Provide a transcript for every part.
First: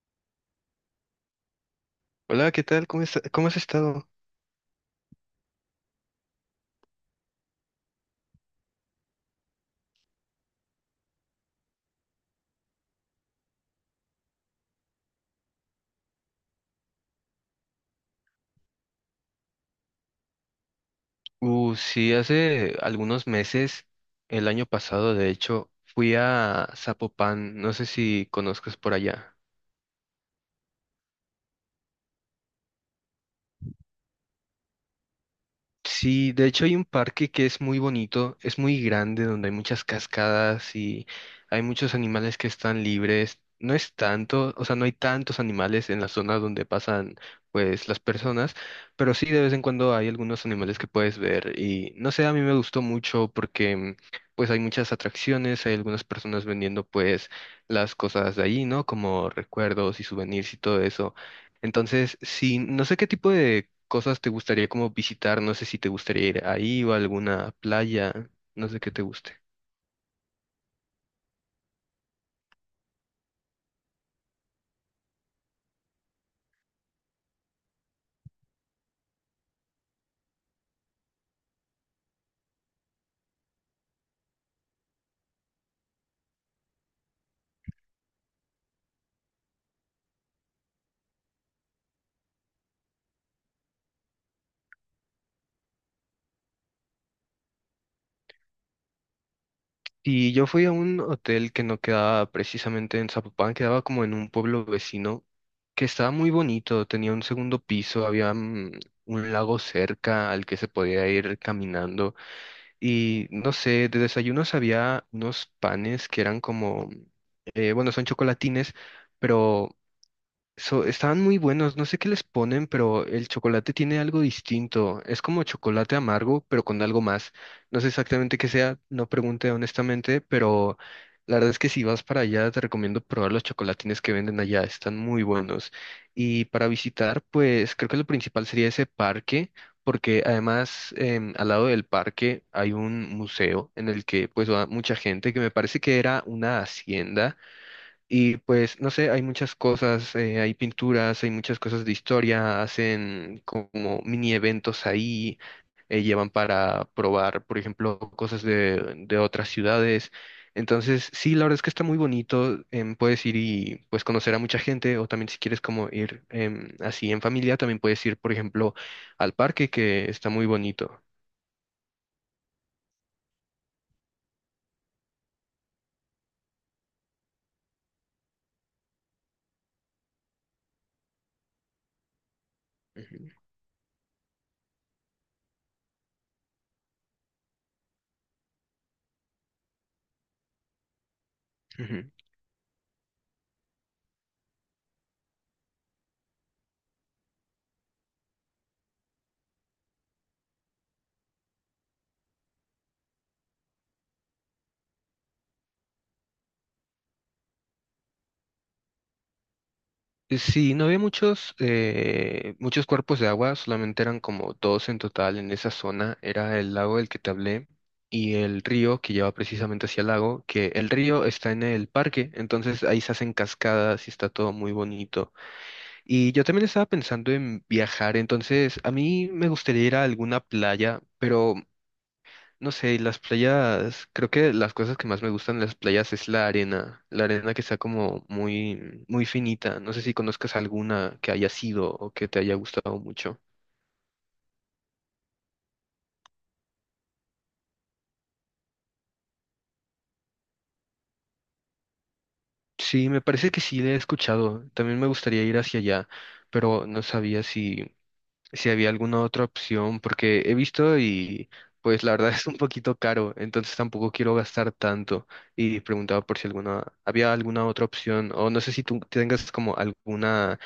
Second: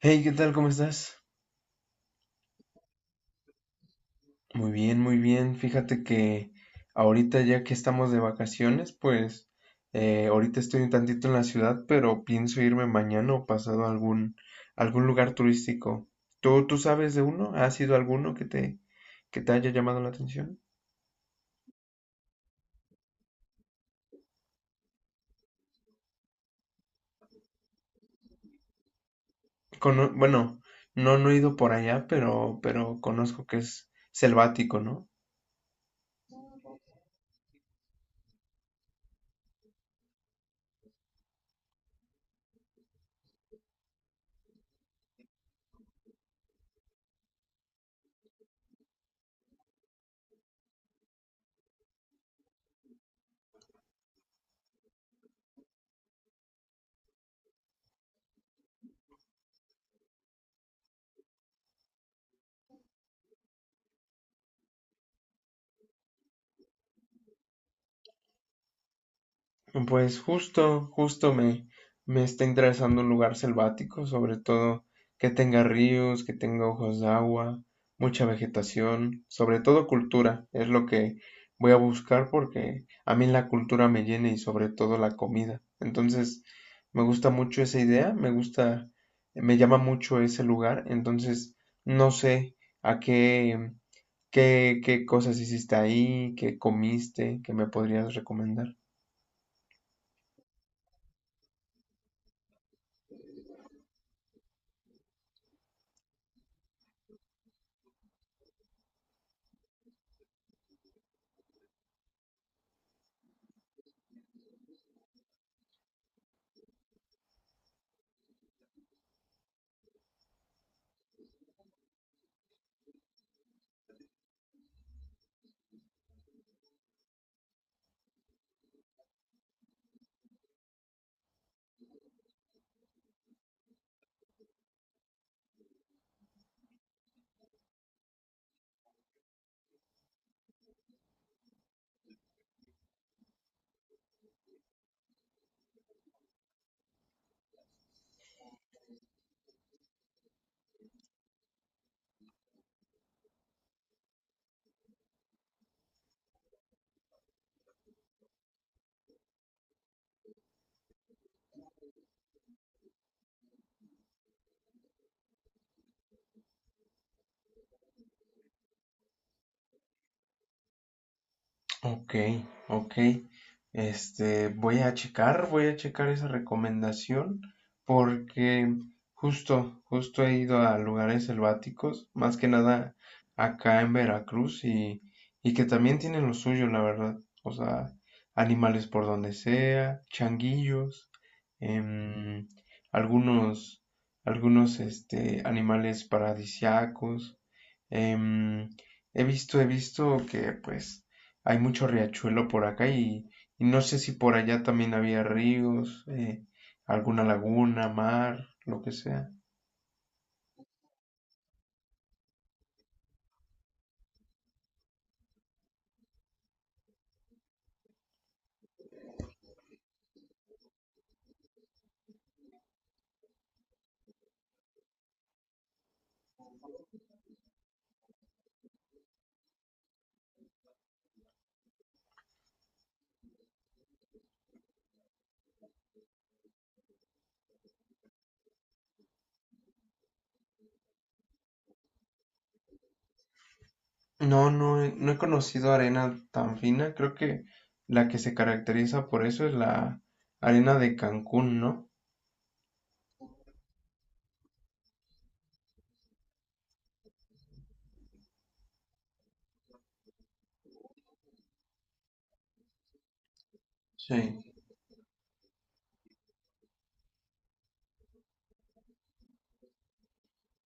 Hey, ¿qué tal? ¿Cómo estás? Hola, ¿qué tal? ¿Cómo has estado? Muy bien, muy bien. Fíjate que ahorita ya que estamos de vacaciones, pues ahorita estoy un tantito en la ciudad, pero pienso irme mañana o pasado a algún lugar turístico. ¿Tú sabes de uno? ¿Has ido a alguno que que te haya llamado la atención? Sí, hace algunos meses, el año pasado, de hecho, fui a Zapopan, no sé si conozcas por allá. Bueno, no, no he ido por allá, pero conozco que es selvático, ¿no? Sí, de hecho hay un parque que es muy bonito, es muy grande, donde hay muchas cascadas y hay muchos animales que están libres. No es tanto, o sea, no hay tantos animales en la zona donde pasan, pues, las personas, pero sí de vez en cuando hay algunos animales que puedes ver y no sé, a mí me gustó mucho porque, pues, hay muchas atracciones, hay algunas personas vendiendo, pues, las cosas de allí, ¿no? Como recuerdos y souvenirs y todo eso. Entonces, sí, no sé qué tipo de cosas te gustaría como visitar, no sé si te gustaría ir ahí o a alguna playa, no sé qué te guste. Pues justo me está interesando un lugar selvático, sobre todo que tenga ríos, que tenga ojos de agua, mucha vegetación, sobre todo cultura, es lo que voy a buscar porque a mí la cultura me llena y sobre todo la comida. Entonces, me gusta mucho esa idea, me gusta, me llama mucho ese lugar, entonces no sé a qué cosas hiciste ahí, qué comiste, qué me podrías recomendar. Y yo fui a un hotel que no quedaba precisamente en Zapopan, quedaba como en un pueblo vecino que estaba muy bonito, tenía un segundo piso, había un lago cerca al que se podía ir caminando y no sé, de desayunos había unos panes que eran como, bueno, son chocolatines, pero estaban muy buenos, no sé qué les ponen, pero el chocolate tiene algo distinto. Es como chocolate amargo, pero con algo más. No sé exactamente qué sea, no pregunté honestamente, pero la verdad es que si vas para allá, te recomiendo probar los chocolatines que venden allá, están muy buenos. Y para visitar, pues creo que lo principal sería ese parque, porque además al lado del parque hay un museo en el que pues va mucha gente, que me parece que era una hacienda y pues, no sé, hay muchas cosas, hay pinturas, hay muchas cosas de historia, hacen como mini eventos ahí, llevan para probar, por ejemplo, cosas de otras ciudades. Entonces, sí, la verdad es que está muy bonito, puedes ir y pues conocer a mucha gente, o también si quieres como ir así en familia, también puedes ir, por ejemplo, al parque, que está muy bonito. Ok, ok. Este, voy a checar esa recomendación porque justo he ido a lugares selváticos, más que nada acá en Veracruz y que también tienen lo suyo, la verdad. O sea, animales por donde sea, changuillos, Ujú. em, algunos, algunos, este, animales paradisiacos. em, He visto que pues hay mucho riachuelo por acá y no sé si por allá también había ríos, alguna laguna, mar, lo que sea. Sí, no había muchos, muchos cuerpos de agua, solamente eran como dos en total en esa zona. Era el lago del que te hablé y el río que lleva precisamente hacia el lago, que el río está en el parque, entonces ahí se hacen cascadas y está todo muy bonito. Y yo también estaba pensando en viajar, entonces a mí me gustaría ir a alguna playa, pero no sé, y las playas, creo que las cosas que más me gustan de las playas es la arena que está como muy, muy finita. No sé si conozcas alguna que haya sido o que te haya gustado mucho. No, no, no he conocido arena tan fina. Creo que la que se caracteriza por eso es la arena de Cancún, ¿no? Sí, me parece que sí le he escuchado. También me gustaría ir hacia allá, pero no sabía si había alguna otra opción, porque he visto y pues la verdad es un poquito caro, entonces tampoco quiero Sí. gastar tanto. Y preguntaba por si alguna, había alguna otra opción, o no sé si tú tengas como alguna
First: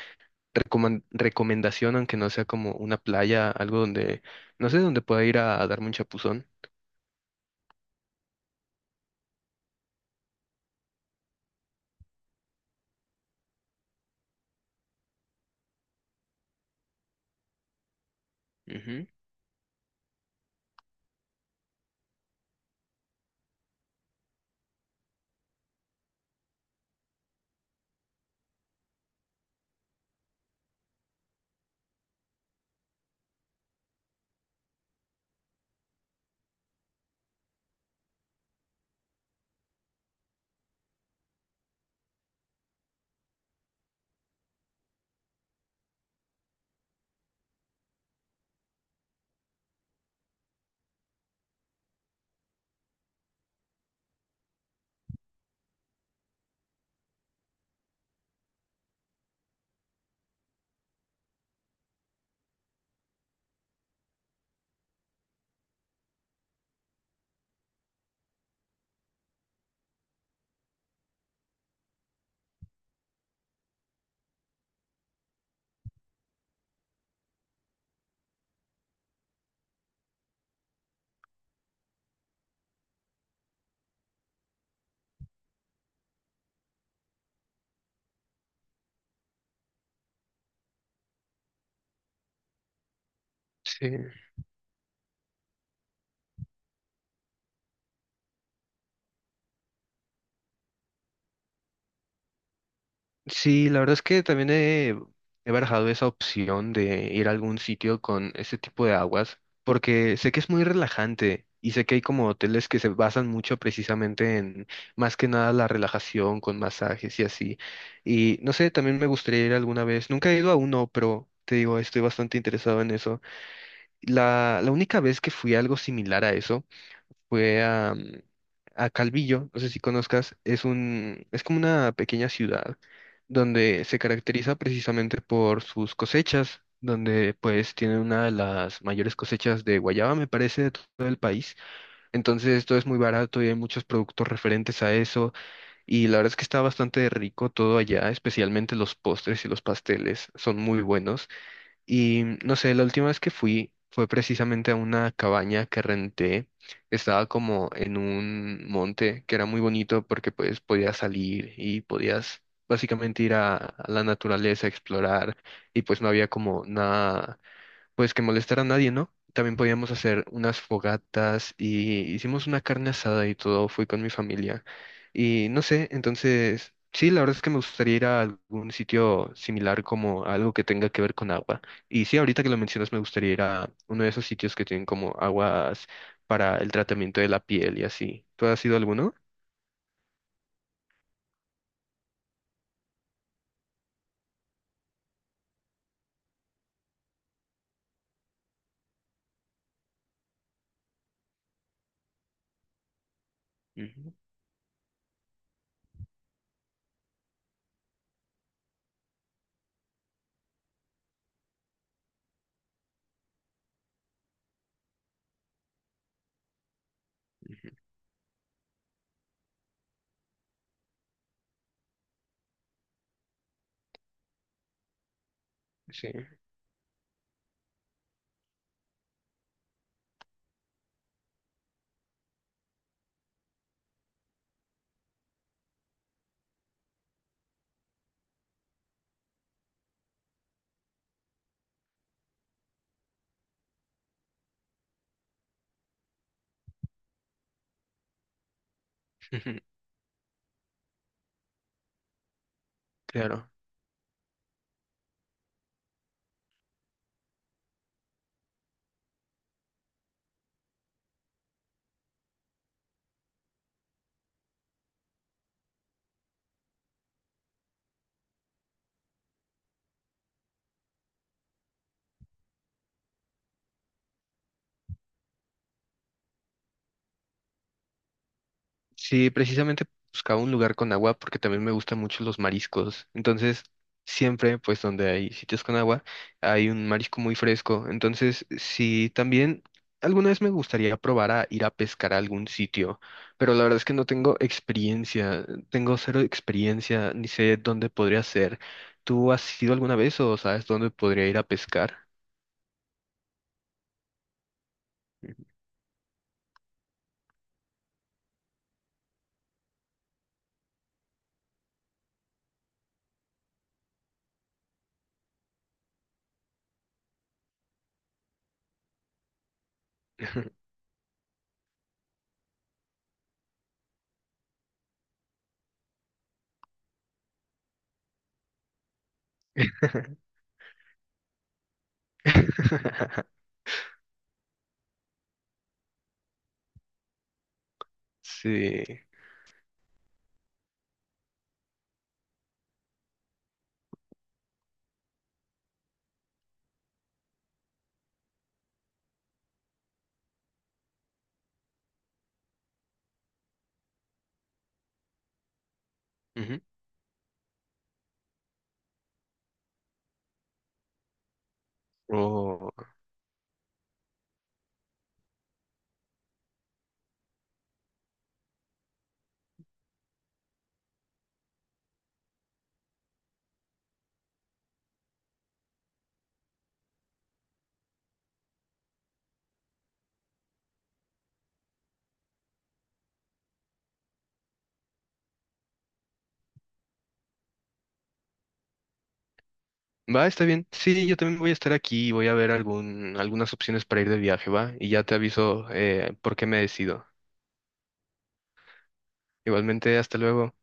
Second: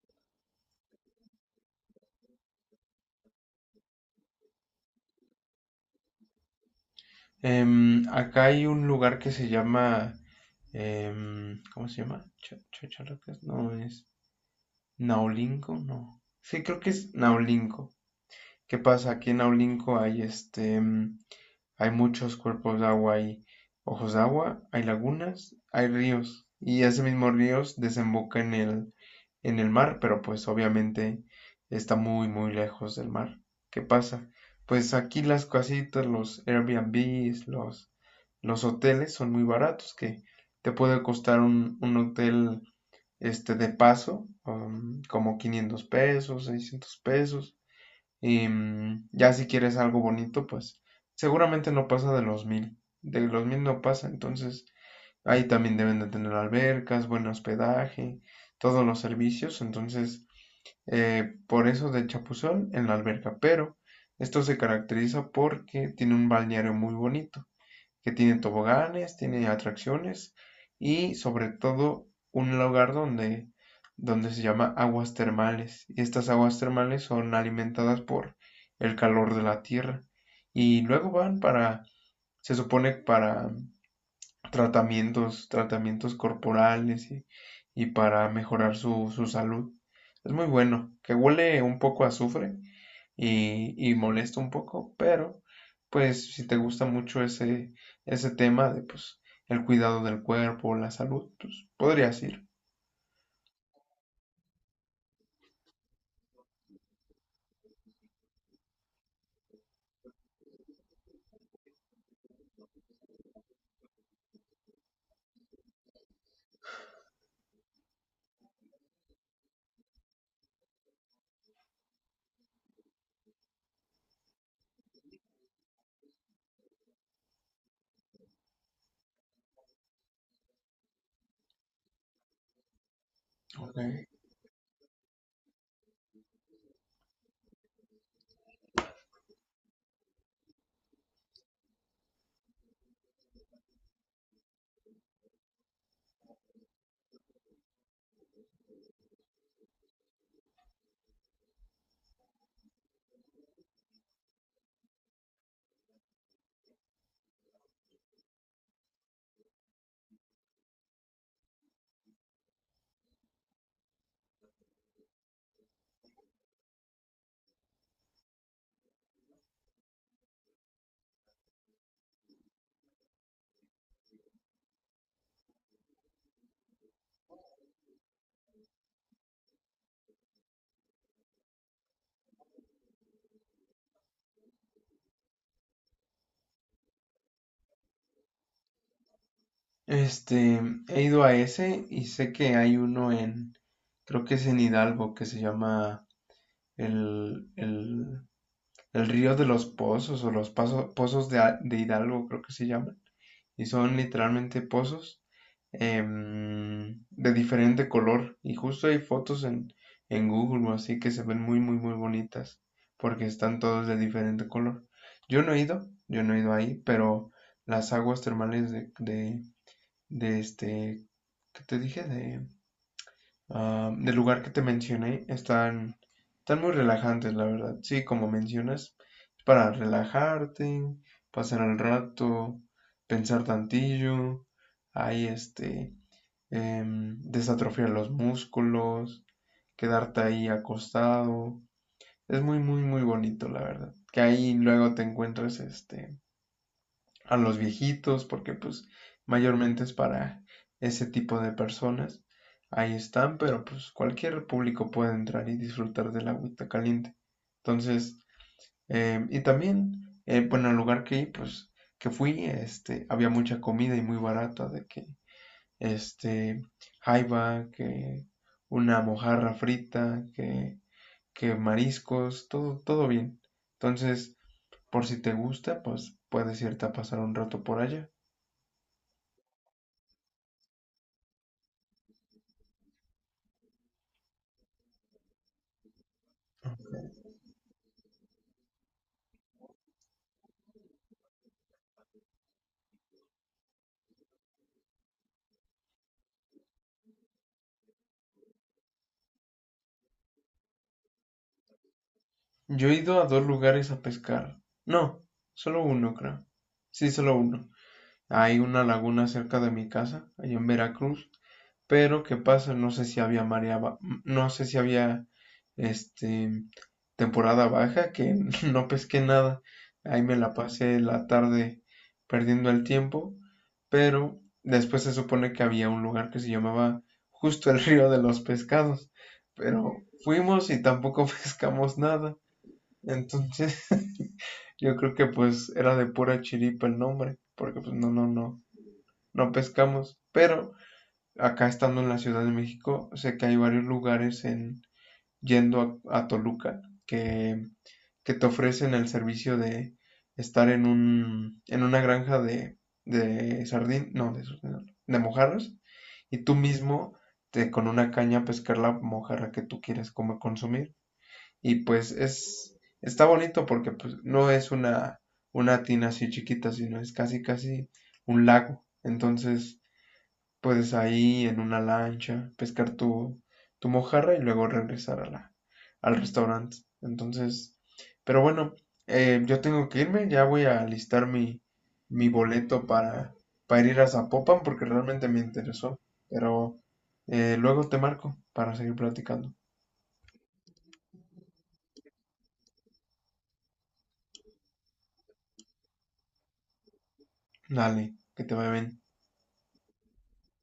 recomendación, aunque no sea como una playa, algo donde, no sé, donde pueda ir a darme un chapuzón. Acá hay un lugar que se llama, ¿cómo se llama? Chachalacas, no es Naolinco, no. Sí, creo que es Naolinco. ¿Qué Ujú. pasa? Aquí en Naolinco hay muchos cuerpos de agua, hay ojos de agua, hay lagunas, hay ríos. Y ese mismo ríos desemboca en el mar, pero pues obviamente está muy, muy lejos del mar. ¿Qué pasa? Pues aquí las casitas, los Airbnbs, los hoteles son muy baratos, que te puede costar un hotel este de paso, como $500, $600. Ya si quieres algo bonito, pues seguramente no pasa de los 1,000. De los mil no pasa, entonces ahí también deben de tener albercas, buen hospedaje, todos los servicios. Entonces, por eso de Chapuzón en la alberca. Pero esto se caracteriza porque tiene un balneario muy bonito que tiene toboganes, tiene atracciones y sobre todo un lugar donde se llama aguas termales. Y estas aguas termales son alimentadas por el calor de la tierra y luego van para, se supone para tratamientos corporales y para mejorar su salud. Es muy bueno, que huele un poco a azufre, y Sí. molesta un poco, pero pues si te gusta mucho ese tema de pues el cuidado del cuerpo, la salud, pues podrías ir. Sí, la verdad es que también he barajado esa opción de ir a algún sitio con este tipo de aguas, porque sé que es muy relajante y sé que hay como hoteles que se basan mucho precisamente en más que nada la relajación con masajes y así. Y no sé, también me gustaría ir alguna vez. Nunca he ido a uno, pero te digo, estoy bastante interesado en eso. La única vez que fui a algo similar a eso fue a, a Calvillo, no sé si conozcas, es como una pequeña ciudad Ok. donde se caracteriza precisamente por sus cosechas, donde pues tienen una de las mayores cosechas de guayaba, me parece, de todo el país. Entonces esto es muy barato y hay muchos productos referentes a eso y la verdad es que está bastante rico todo allá, especialmente los postres y los pasteles son muy buenos. Y no sé, la última vez que fui fue precisamente a una cabaña que renté. Estaba como en un monte que era muy bonito porque pues podías salir y podías básicamente ir a la naturaleza a explorar y pues no había como nada pues que molestar a nadie, ¿no? También podíamos hacer unas fogatas y hicimos una carne asada y todo, fui con mi familia. Y no sé, entonces, sí, la verdad es que me gustaría ir a algún sitio similar como algo que tenga que ver con agua. Y sí, ahorita que lo mencionas, me gustaría ir a uno de esos sitios que tienen como aguas para el tratamiento de la piel y así. ¿Tú has ido a alguno? Este, he ido a ese y sé que hay uno en, creo que es en Hidalgo, que se llama el, el, el Río de los Pozos o los Pozos de, de Hidalgo, creo que se llama. Y son Ujú, literalmente pozos de diferente color. Y justo hay fotos en Google así que se ven muy, muy, muy bonitas porque están todos de diferente color. Yo no he ido, yo no he ido ahí, pero las aguas termales de este, ¿qué te dije? Del lugar que te mencioné Sí, están muy relajantes, la verdad. Sí, como mencionas, es para relajarte, pasar el rato, pensar tantillo, ahí este, desatrofiar los músculos, quedarte ahí acostado. Es muy, muy, muy bonito, la verdad. Que ahí luego te encuentres este a los viejitos, porque pues mayormente es para ese tipo de personas. Ahí están, claro. pero pues cualquier público puede entrar y disfrutar del agüita caliente. Entonces, y también, bueno, el lugar que, pues, que fui, este, había mucha comida y muy barata, de que, este, jaiba, que una mojarra frita, que mariscos, todo, todo bien. Entonces, por si te gusta, pues puedes irte a pasar un rato por allá. Sí, precisamente buscaba un lugar con agua porque también me gustan mucho los mariscos. Entonces, siempre, pues donde hay sitios con agua, hay un marisco muy fresco. Entonces, sí, también alguna vez me gustaría probar a ir a pescar a algún sitio, pero la verdad es que no tengo experiencia, tengo cero experiencia, ni sé dónde podría ser. ¿Tú has ido alguna vez o sabes dónde podría ir a pescar? Yo he ido a dos lugares a pescar. No, solo uno, creo. Sí, solo uno. Hay una laguna cerca de mi casa, allá en Veracruz. Pero, ¿qué pasa? No sé si había marea, no sé si había, este, temporada baja, que no pesqué nada. Ahí me la pasé la tarde perdiendo el tiempo. Pero después se supone que había un lugar que se llamaba justo el río de los pescados. Pero fuimos y tampoco pescamos nada. Entonces, yo creo que pues era de pura chiripa el nombre, porque pues no, Sí. no pescamos. Pero acá estando en la Ciudad de México, sé que hay varios lugares en yendo a Toluca que, que te ofrecen el servicio de estar en una granja de sardín, no, de, sardín, no, de mojarras, y tú Ujú. mismo con una caña pescar la mojarra que tú quieres como consumir. Y pues O- es, está bonito porque pues, no es una tina así chiquita, sino es casi, casi un lago. Entonces puedes ahí en una lancha pescar tu mojarra y luego regresar al restaurante. Entonces, pero bueno, yo tengo que irme, ya voy a listar mi boleto para ir a Zapopan porque realmente me interesó. Pero luego te marco para seguir platicando. Va, está bien. Sí, yo también voy a estar aquí y voy a ver algún, algunas opciones para ir de viaje, ¿va? Y ya te aviso por qué me decido. Dale, que te vaya bien. Igualmente, hasta luego.